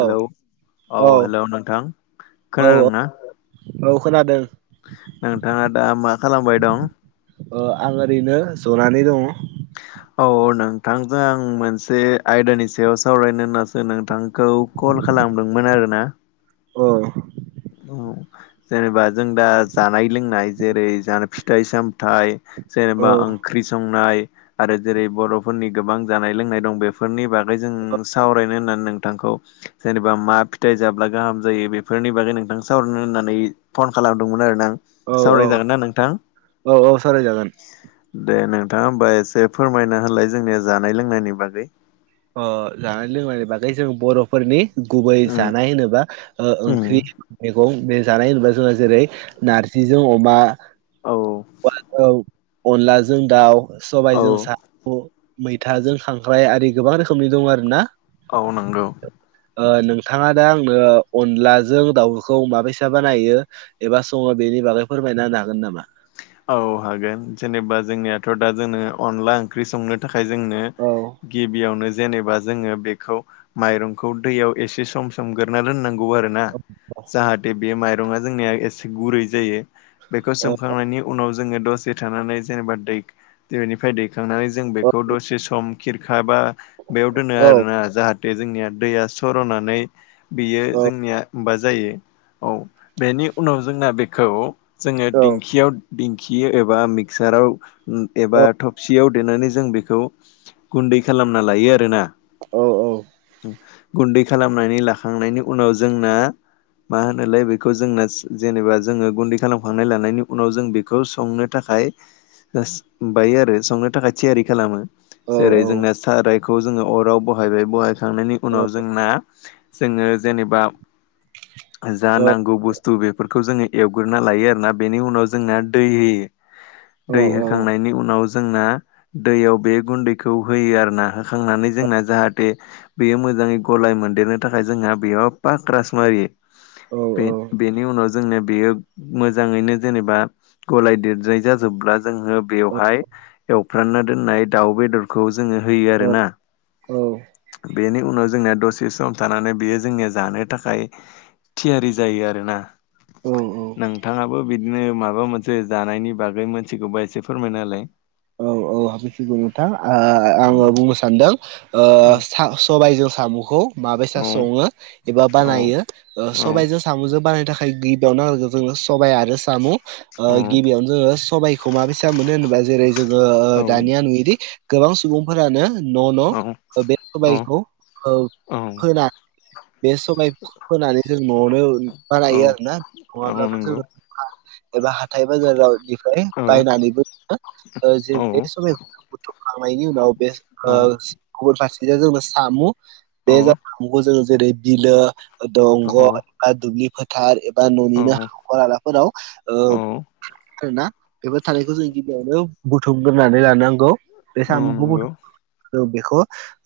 Hello औ hello नोंथां औ खोनादों ना? औ खोनादों नोंथाङा दा मा खालामबाय दं? आं ओरैनो जनानै दङ। औ नोंथांजों आं मोनसे आयदानि सायाव सावरायनो होननासो नोंथांखौ कल खालाम लामदोंमोन आरोना। औ औ जेनेबा जों दा जानाय लोंनाय जेरै जा फिथाइ सामथाइ जेनेबा ओंख्रि संनाय आरो जेरै बर'फोरनि गोबां जानाय लोंनाय दं बेफोरनि बागै जों सावरायनो होननानै नोंथांखौ जेनेबा मा फिथाइ जाब्ला गाहाम जायो बेफोरनि बागै नोंथांजो सावरायनो होननानै फन खालामदोंमोन आरोना आं औ औ सावराय जागोन ना नोंथां। औ औ सावरायजागोन दे नोंथाङा होमबा एसे फोरमायना होलाय जोंनिया जानाय लोंनायनि बागै अ जानाय लोंनायनि बागै जों बर'फोरनि गुबै उम जानाय होनोबा उम ओंख्रि मैगं बे जानाय होनोबा जोंहा जेरै नारजिजों अमा औ औ अनलाजों दाउ औ सबायाइजों सामु' मैथाजों खांख्राय आरि गोबां रोखोमनि दं आरो ना औ नंगौ नोंथाङा दा आंनो अनलाजों दाउखौ माबैसा बानायो एबा सङो बेनि नि बागै फोरमायना होनो हागोन नामा? औ हागोन जेनेबा जोंनियाथ' दा जोंङो अनला ओंख्रि संनो थाखाय जोंनो औ गिबियावनो जेनेबा जोङो बेखौ माइरंखौ दैयाव एसे सम सोमगोरना दोननांगौ आरोना जाहाथे बे माइरंया जोंनिया एसे गुरै जायो। बेखौ औ सोमखांनायनि जोंनि दसे थानानै जेनेबा बेनिफ्राय दैखांनानै जों औ बेखौ दसे सम खिरखा बा बेयाव दोनो औ आरोना जाहाथे जोंनिया दैया सर'नानै बियो औ जोंनिया माबा जायो औ बेनि उनाव जोंना बेखौ जोङो औ दिंखियाव दिंखि एबा मिक्साराव एबा थबसियाव देनानै जों बेखौ गुन्दै खालामना लायो आरोना औ गुन्दै खालामनानै लाखांनायनि उनाव जोंना मा होनोलाय बेखौ जोंना जेनेबा जोङो गुन्दै खालामखांनाय लानायनि उनाव जों बेखौ खौ संनो थाखाय बायो आरो संनो थाखाय थियारि खालामो। जेरै जोंना सारायखौ जोङो अराव बहायबाय बहायबाय। थांनायनि उनाव जोंना जोङो जेनेबा जा नांगौ बुस्थु बेफोरखौ जोङो एवग्रोना लायो आरोना बेनि उनाव जोंना दै होयो। दै होखांनायनि उ जोंना दैयाव बे गुन्दैखौ होयो आरोना होखांनानै जोंना जाहाथे बेयो मोजाङै गलाय मोनदेरनो थाखाय जोंहा बेयाव पाक्रास मारियो। बे बेनि उनाव जोंनिया बेयो मोजाङैनो जेनेबा गलाय देरनाय जाजोबब्ला जोङो बेवहाय एवफ्रानना दोननाय दाउ बेदरखौ जोङो होयो आरोना औ बेनि उनाव जोंनिया दसे सम थानानै बेयो जोंनिया जानो थाखाय थियारि जायो आरोना औ औ नोंथाङाबो बिदिनो माबा मोनसे जानायनि बागै मोनथिगौबा एसे फोरमायना होलाय औ औ मिथिगौ नोंथां आङो उम बुंनो सानदों औ सबायजों साम'खौ मा बायसा औ सङो एबा औ बानायो सबायजों साम'जों बानायनो थाखा खाय गिबियावनो जोङो सबाय आरो साम' गिबियावनो जोङो सबायखौ माबेसा मोनो होनोबा जेरै जोङो औ दि गोबां सुबुंफोरानो न' औ न' बे औ सबायखौ ओ फोनानै बे सबाय फोनानै जों न'आवनो औ बानायो आरोना औ नङाब्लाबो जों नंगौ एबा हाथाय बाजारावनिफ्राय औ बायनानैबो औ जे बे सबायखौ बुथुमखांनायनि उनाव बे औ गुबुन फारसेजों जोंनो साम' औ बे [unintelligible] खौ जोङो जेरै बिलो औ दंग' एबा दुब्लि फोथार बा न'निनो हाखर हालाफोराव ओ औ [inaudible] आरोना बेफोर थानायखौ जों गिबियावनो बुथुमग्रोनानै लानांगौ। औ नंगौ। जों बेखौ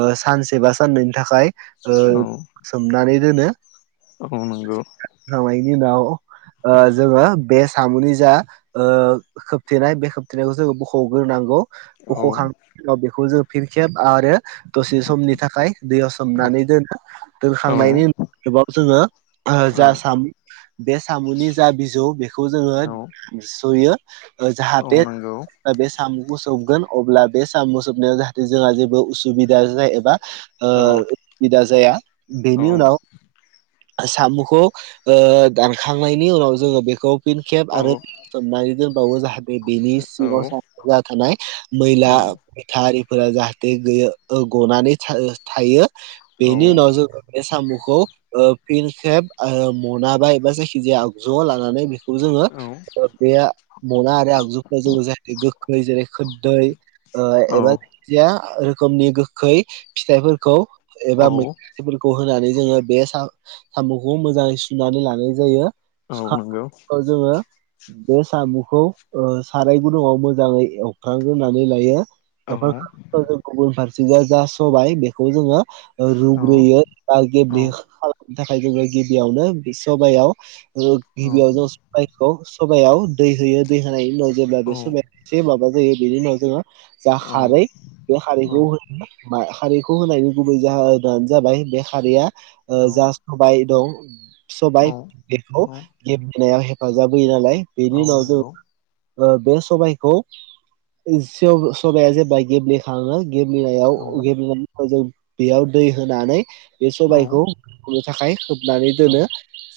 ओ सानसे बा साननैनि थाखाय ओ औ सोमनानै दोनो। औ नंगौ। बिनि उनाव ओ जोङो बे साम'नि जा ओ खोबथेनाय बे खोबथेनायखौ जोङो बख ग्रोनांगौ औ बख'खांनायनि उनाव बेखौ जों फिन खेब आरो दसे समनि थाखाय दैयाव सोमनानै दोनो औ दोनखांनायनि उन बेखौ जोङो बा औ जा साम बे साम'नि जा बिजौ बेखौ जोङो दानसयो। औ जाहाथे नंगौ बे साम'खौ सोबगोन अब्ला बे साम' सोबनायाव जाहाथे जोंहा जेबो उसुबिदा जाया एबा ओ औ बिदा जाया औ बेनि उनाव साम'खौ ओ दानखांनायनि उनाव जोङो बेखौ फिन खेब आरो सोमनानै दोनबावो जाहाथे बेनि औ सिङाव जा थानाय मैला मैथारि फोर जाहाथे गैया गनानै थांनो हायो। बेनि उनाव जों सामुखौ ओ फिन खेब मना बा जायखि जाया आगजुयाव लानानै बेखौ बेखौ जोङो मना आरो आगजु फोराव जाहाथे खै जेरै खोदै ओ एबा जायखिजाया रोखोमनि गोखै फिथाइफोरखौ एबा मैफोरखौ होनानै जोङो बे साम'खौ मोजाङै सुनानै लानाय जायो। औ नंगौ सुखांनायनि उनाव जोङो बे साम'खौ ओ साराय गुदुङाव मोजाङै एवखांग्रोनानै लायो। [unintelligible] गुबुन फारसेजाय जा सबाय बेखौ जोङो ओ रुग्रोयो आरो बे बेखौ औ खा थाखाय जोङो गिबियावनो बि सबायाव ओ गिबियाव जों सबाइखौ सबायाव दै होयो दै होनायनि उनाव जेब्ला बे सबाया एसे माबा जायो बेनि उनाव जोङो जा खारै बे खारैखौ [unintelligible] खारैखौ होनायनि गुबै जाहोनानो जाबाय बे खारैया ओ जा सबाय दं सबाय बेखौ गेबेनायाव हेफाजाब होयो नालाय औ औ बेनि उनाव जों नंगौ ओ बे सबाइखौ सबाया जेब्ला गेब्लेखाङो गेबेनायाव औ गेबेनायनि उनाव जों बेयाव दै होनानै बे औ सबाइखौ थाखाय खोबनानै औ दोनो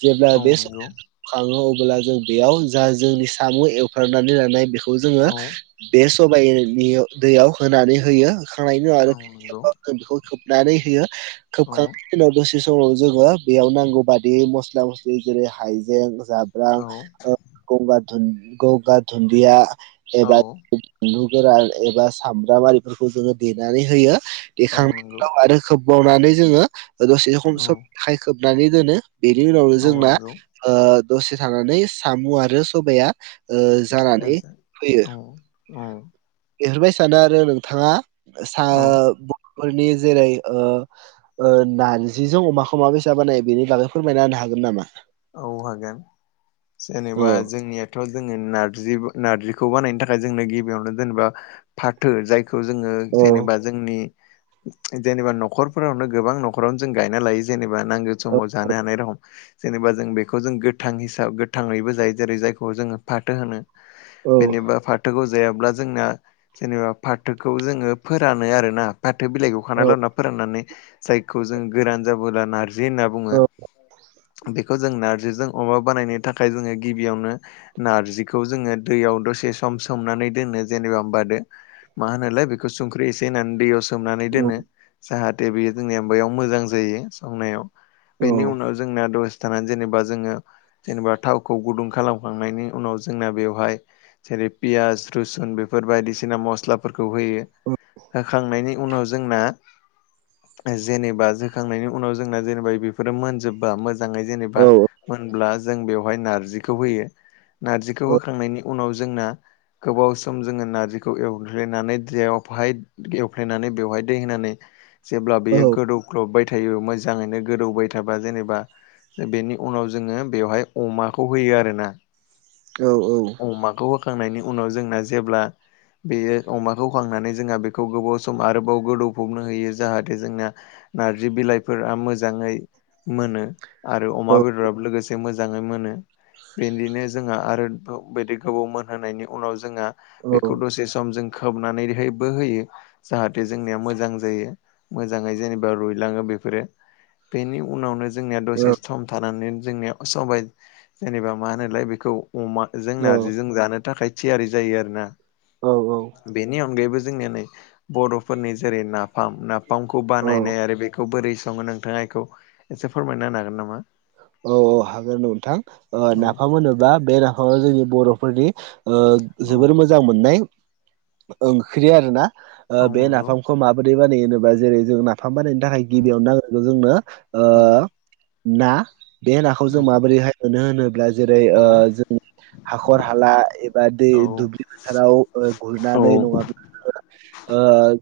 जेब्ला औ बे नंगौ सबाइखौ खाङो अ ब्ला जों बेयाव जा जोंनि साम' एवखांनानै लानाय बेखौ जोङो औ बे स सबाइनि दैयाव होनानै होयो होखांनायनि उनाव आरो औ नंगौ [inaudible] बेखौ खोबनानै होयो। औ खोबखांनायनि उनावबो थि समाव जोङो बेयाव नांगौ बादि मस्ला मस्लि जेरै हाइजें जाब्राम औ ओ गंगा दुन गंगा दुनदिया औ एबा बानलु गोरान एबा सामब्राम आरिफोरखौ जोङो देनानै होयो औ देखांनाय नंगौ उनाव आरो खोबबावनानै जोङो दसे सम औ सम थाय खोबनानै दोनो। बेनि उनावनो औ जोंना नंगौ औ ओ दसे थानानै सामु आरो सबाइया ओ जानानै फैयो। औ बेफोर बायसानो आरो नोंथाङा सा औ ओ फोरनि जेरै ओ ओ नारजिजों अमाखौ माबायसा बानायो बेनि बागै फोरमायना होनो हागोन नामा? औ हागोन औ जेनेबा जोंनियाथ' जोङो नारजि बो नारजिखौ खौ बानायनो थाखाय जोंनो गिबियावनो जेनेबा फाथो जायखौ जोङो औ जेनेबा जोंनि जेनेबा न'खरफोरावनो गोबां न'खरावनो जों गायना लायो जेने बा नांगौ औ समाव जानो हानाय रखम जेनेबा जों बेखौ जों गोथां हिसाब गोथाङैबो जायो जेरै जायखौ जोङो फाथो होनो औ बेनिबा फाथोखौ जायाब्ला जोंना जेनेबा फाथोखौ जोङो फोरानो आरोना फाथो बिलाइखौ खाना लाबोना फोराननानै जायखौ जों गोरान जाबोला नार जि होनना औ बुङो बेखौ जों नारजिजों अमा बानायनो थाखाय जोङो गिबियावनो नारजिखौ जोङो दैयाव दसे सम सोमनानै दोनो जेनेबा होनबा दो मा होनोलाय संख्रि एसे होनानै दैयाव सो सोमनानै औ दोनो जाहाथे बेयो जोंनि बेयाव मोजां जायो संनायाव औ बेनि उनाव दस थानानै जेनेबा जोङो जेनेबा थाव खौ गुदुं खालामखांनायनि उनाव जोंना बेवहाय जेरै पियास रुसुन बेफोर बायदिसिना मस्लाफोर खौ होयो होखांनायनि उनाव जोंना जेनेबा जोखांनायनि उनाव जोंना जेनेबा बेफोरो मोनजोबबा मोजाङै औ जेनेबा मोनब्ला जों बेवहाय नारजिखौ होयो नारजिखौ होखांनायनि उनाव जोंना गोबाव सम जोङो नारजिखौ एवग्लेनानै [unintelligible] एवफ्लेनानै बेवहाय दै होनानै जेब्ला बेयो गोदौग्लबबाय थायो मोजाङैनो गोदौबाय थाबा जेने बा बेनि उनाव जोङो बेवहाय अमाखौ होयो आरोना अमाखौ होखांनायनि उनाव जोंना जेब्ला बेयो अमाखौ होखांनानै जोंहा बेखौ गोबाव सम आरोबाव गोदौफबनो होयो जाहाथे जोंना नारजि बिलाइफोरा मोजाङै मोनो आरो औ अमा बेदराबो लोगोसे मोजाङै मोनो बेदिनो जोंहा आरो बिदि गोबाव मोनहोनायनि उनाव जोङा औ औ बेखौ दसे सम जों खोबनानैबो होयो जाहाथे जोंनिया मोजां जायो मोजाङै जेनेबा रुयलाङो बेफोरो बेनि उनावनो जोंनिया दसे औ सम थानानै जोंनिया सबाय जेनेबा मा होनोलाय बेखौ अमाजों औ नारजिजों जानो थाखाय थियारि जायो आरोना औ औ बेनि अनगायैबो जोंनि नै बर'फोरनि जेरै नाफाम नाफामखौ औ बानायनाय आरो बेखौ बोरै स ङो नोंथाङा इखौ एसे फोरमायना होनो हागोन नामा? ओ हागोन नोंथां ओ औ नाफाम होनोबा बे नाफामा जोंनि बर'फोरनि ओ औ जोबोर मोजां मोननाय ओंख्रि आरोना ओ औ बे नंगौ नाफामखौ माबोरै बानायो होनोबा जेरै जों नाफाम नाफाम बानायनो थाखाय औ गिबियावनो नांग्रोगो जोंनो ओ औ ना बे नाखौ जों औ माबोरैहाय मोनो होनोब्ला जेरै औ ओ जों हाखर हाला एबा दै औ दुब्लि फोथाराव ओ औ गुरनानै नङाब्ला ओ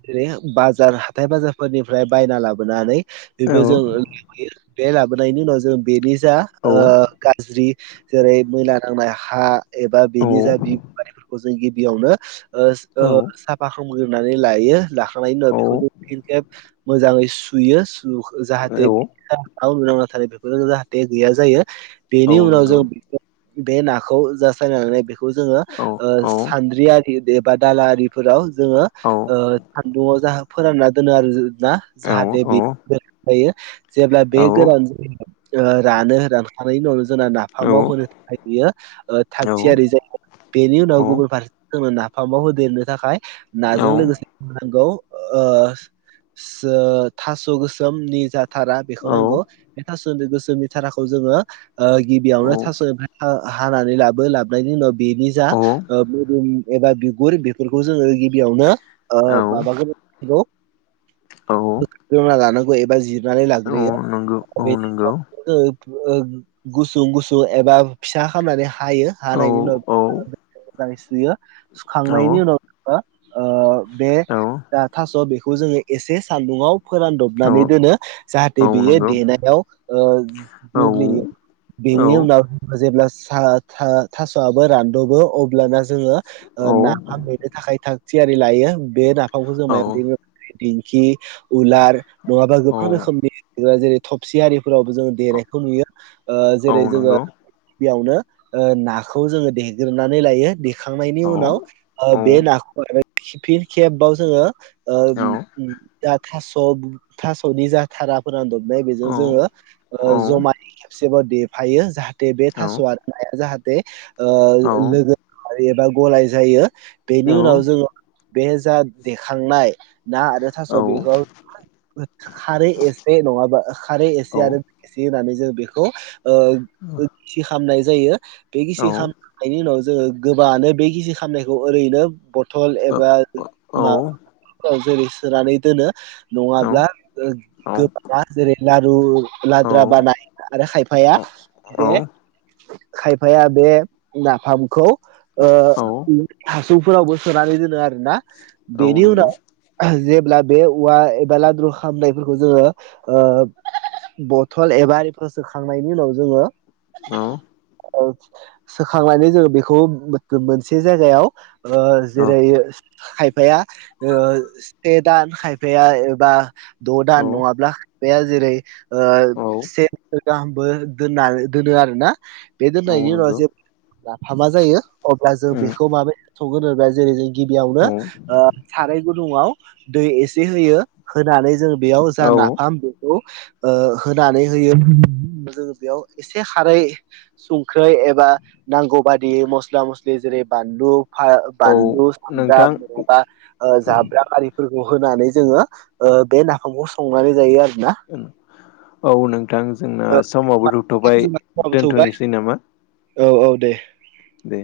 जेरै बाजार हाथाय बाजारफोरनिफ्राय बायना लाबोनानै बेबो नंगौ जों औ लाबोयो बे लाबोनायनि उनाव जों बेनि जा औ ओ गाज्रि जेरै मैला नांनाय हा एबा औ बेनि जा [unintelligible] खौ जों गिबियावनो ओ ओ औ साफा खाम होग्रोनानै लायो लाखांनायनि उनाव औ बेखौ जों फिन खेब मोजाङै सुयो औ जाहाथे [unintelligible] थानाय बेफोरो जाहाथे गैया जायो बेनि उनाव जों बे नाखौ जा सायना लानानै बेखौ बेखौ जोङो सान्द्रि आरि एबा दाला आरिफोराव जोङो ओ सान्दुङाव जाहा फोरानना दोनो आरो ना जाहाथे [unintelligible] जेब्ला बे गोरान जायो रानो रान थानाय उनावनो जोंना नाफामाव होनो थाखाय बियो ओ थाग औ थियारि जायो बेनि उनाव गुबुन फारसे जोंनो नाफामाव होदेरनो थाखाय नाजों लोगोसे जोंनो नांगौ ओ सो थास' गोसोमनि जा थारा बेखौ नांगौ बे थास' गोसोमनि थाराखौ जोङो ओ गिबियावनो थास' हानानै लाबो लाबनायनि उनाव बेनि जा औ ओ मोदोम एबा बिगुर बेफोरखौ जोङो गिबियावनो ओ माबाग्रोनांगौ लानांगौ एबा जिर नानै लाग्रोयो नंगौ औ नंगौ गुसुं गुसुं एबा फिसा खामनानै हा हायो औ हानायनि उनाव औ बेफोर मोजाङै सुयो औ सुखांनायनि उनाव बे थास' बेखौ जोङो एसे सान्दुंङाव औ फोरानदबनानै दोनो औ जाहाथे बेयो नंगौ देनायाव औ औ गेब्लेयो बेनि उनाव जेब्ला था था थास'आबो रानद'बो अब्लाना जोङो ओ नाफाम देनो थाखाय था थियारि लायो बे नाफामखौ जों मायाव देयो दिंखि उलार नङाबा औ गोबां रोखोमनि जेरै थबसि आरि फोरावबो जोङो देनायखौ नुयो ओ औ जेरै जोङो नंगौ बेयावनो नाखौ जोङो देग्रोनानै लायो। देखांनायनि उनाव बे नाखौ [unintelligible] खेबाव जोङो औ दा थास' थास'नि जा थारा फोरानदबनाय औ बेजों औ जोङो औ औ जमायै खेबसेबाव देफायो जाहाथे बे नोंथां थास'वा जाहाथे ओ लोगो एबा गलाय जायो बेनि उनाव जोङो बे जा देखांनाय ना आरो थास' बेखौ खारै एसे नङाबा खारै एसे आरो एसे होनानै जों बेखौ ओ थि खालामनाय जायो। बे गिसि खालामनायनि उनाव जोङो गोबाङानो बे गिसि खामनायखौ ओरैनो थल एबा मा बा जेरै सोनानै दोनो। नङाब्ला ओ गोबाङा जेरै लारु लाद्रा बानाय आरो खायफाया बे खायफाया बे नाफामखौ ओ फोरावबो सोनानै दोनो आरोना बेनि उनाव जेब्ला बे औवा एबा लाद्रु खामनायफोरखौ जोङो ओ बथल एबारिफोरसोखांनायनि उनाव जोङो औ। औ सोखांनानै जोङो बेखौ मोनसे जायगायाव ओ‌ जेरै खाय ओ ओ एबा खायफाया से दान खायफाया एबा द' दान नङाब्ला खायफाया जे रोय ओ से गाहामबो दोननानै दोनो आरोना बे दोननायनि उनाव जे लाफा मा जायो अब्ला जों बेखौ माबायदि थगोन आरो गिबियावनो ओ साराय गुदुंआव दै एसे होयो होनानै जों बेयाव जा औ नाफाम बेखौ ओ होनानै जायो। जों बेयाव एसे खारै संख्रै एबा नांगौ बादियै मस्ला मस्लि जेरै। बानलु फा बानलु नोंथां सामब्राम मा ओ जाब्रां आरिफोर होनानै जोङो ओ बे नाफामखौ संनानै जायो आरो। ओम। औ नोंथां जोंना ओ समावबो जोबथ'बाय समाबो थौबाय दोनथ'नोसै नामा? औ औ दे। दे।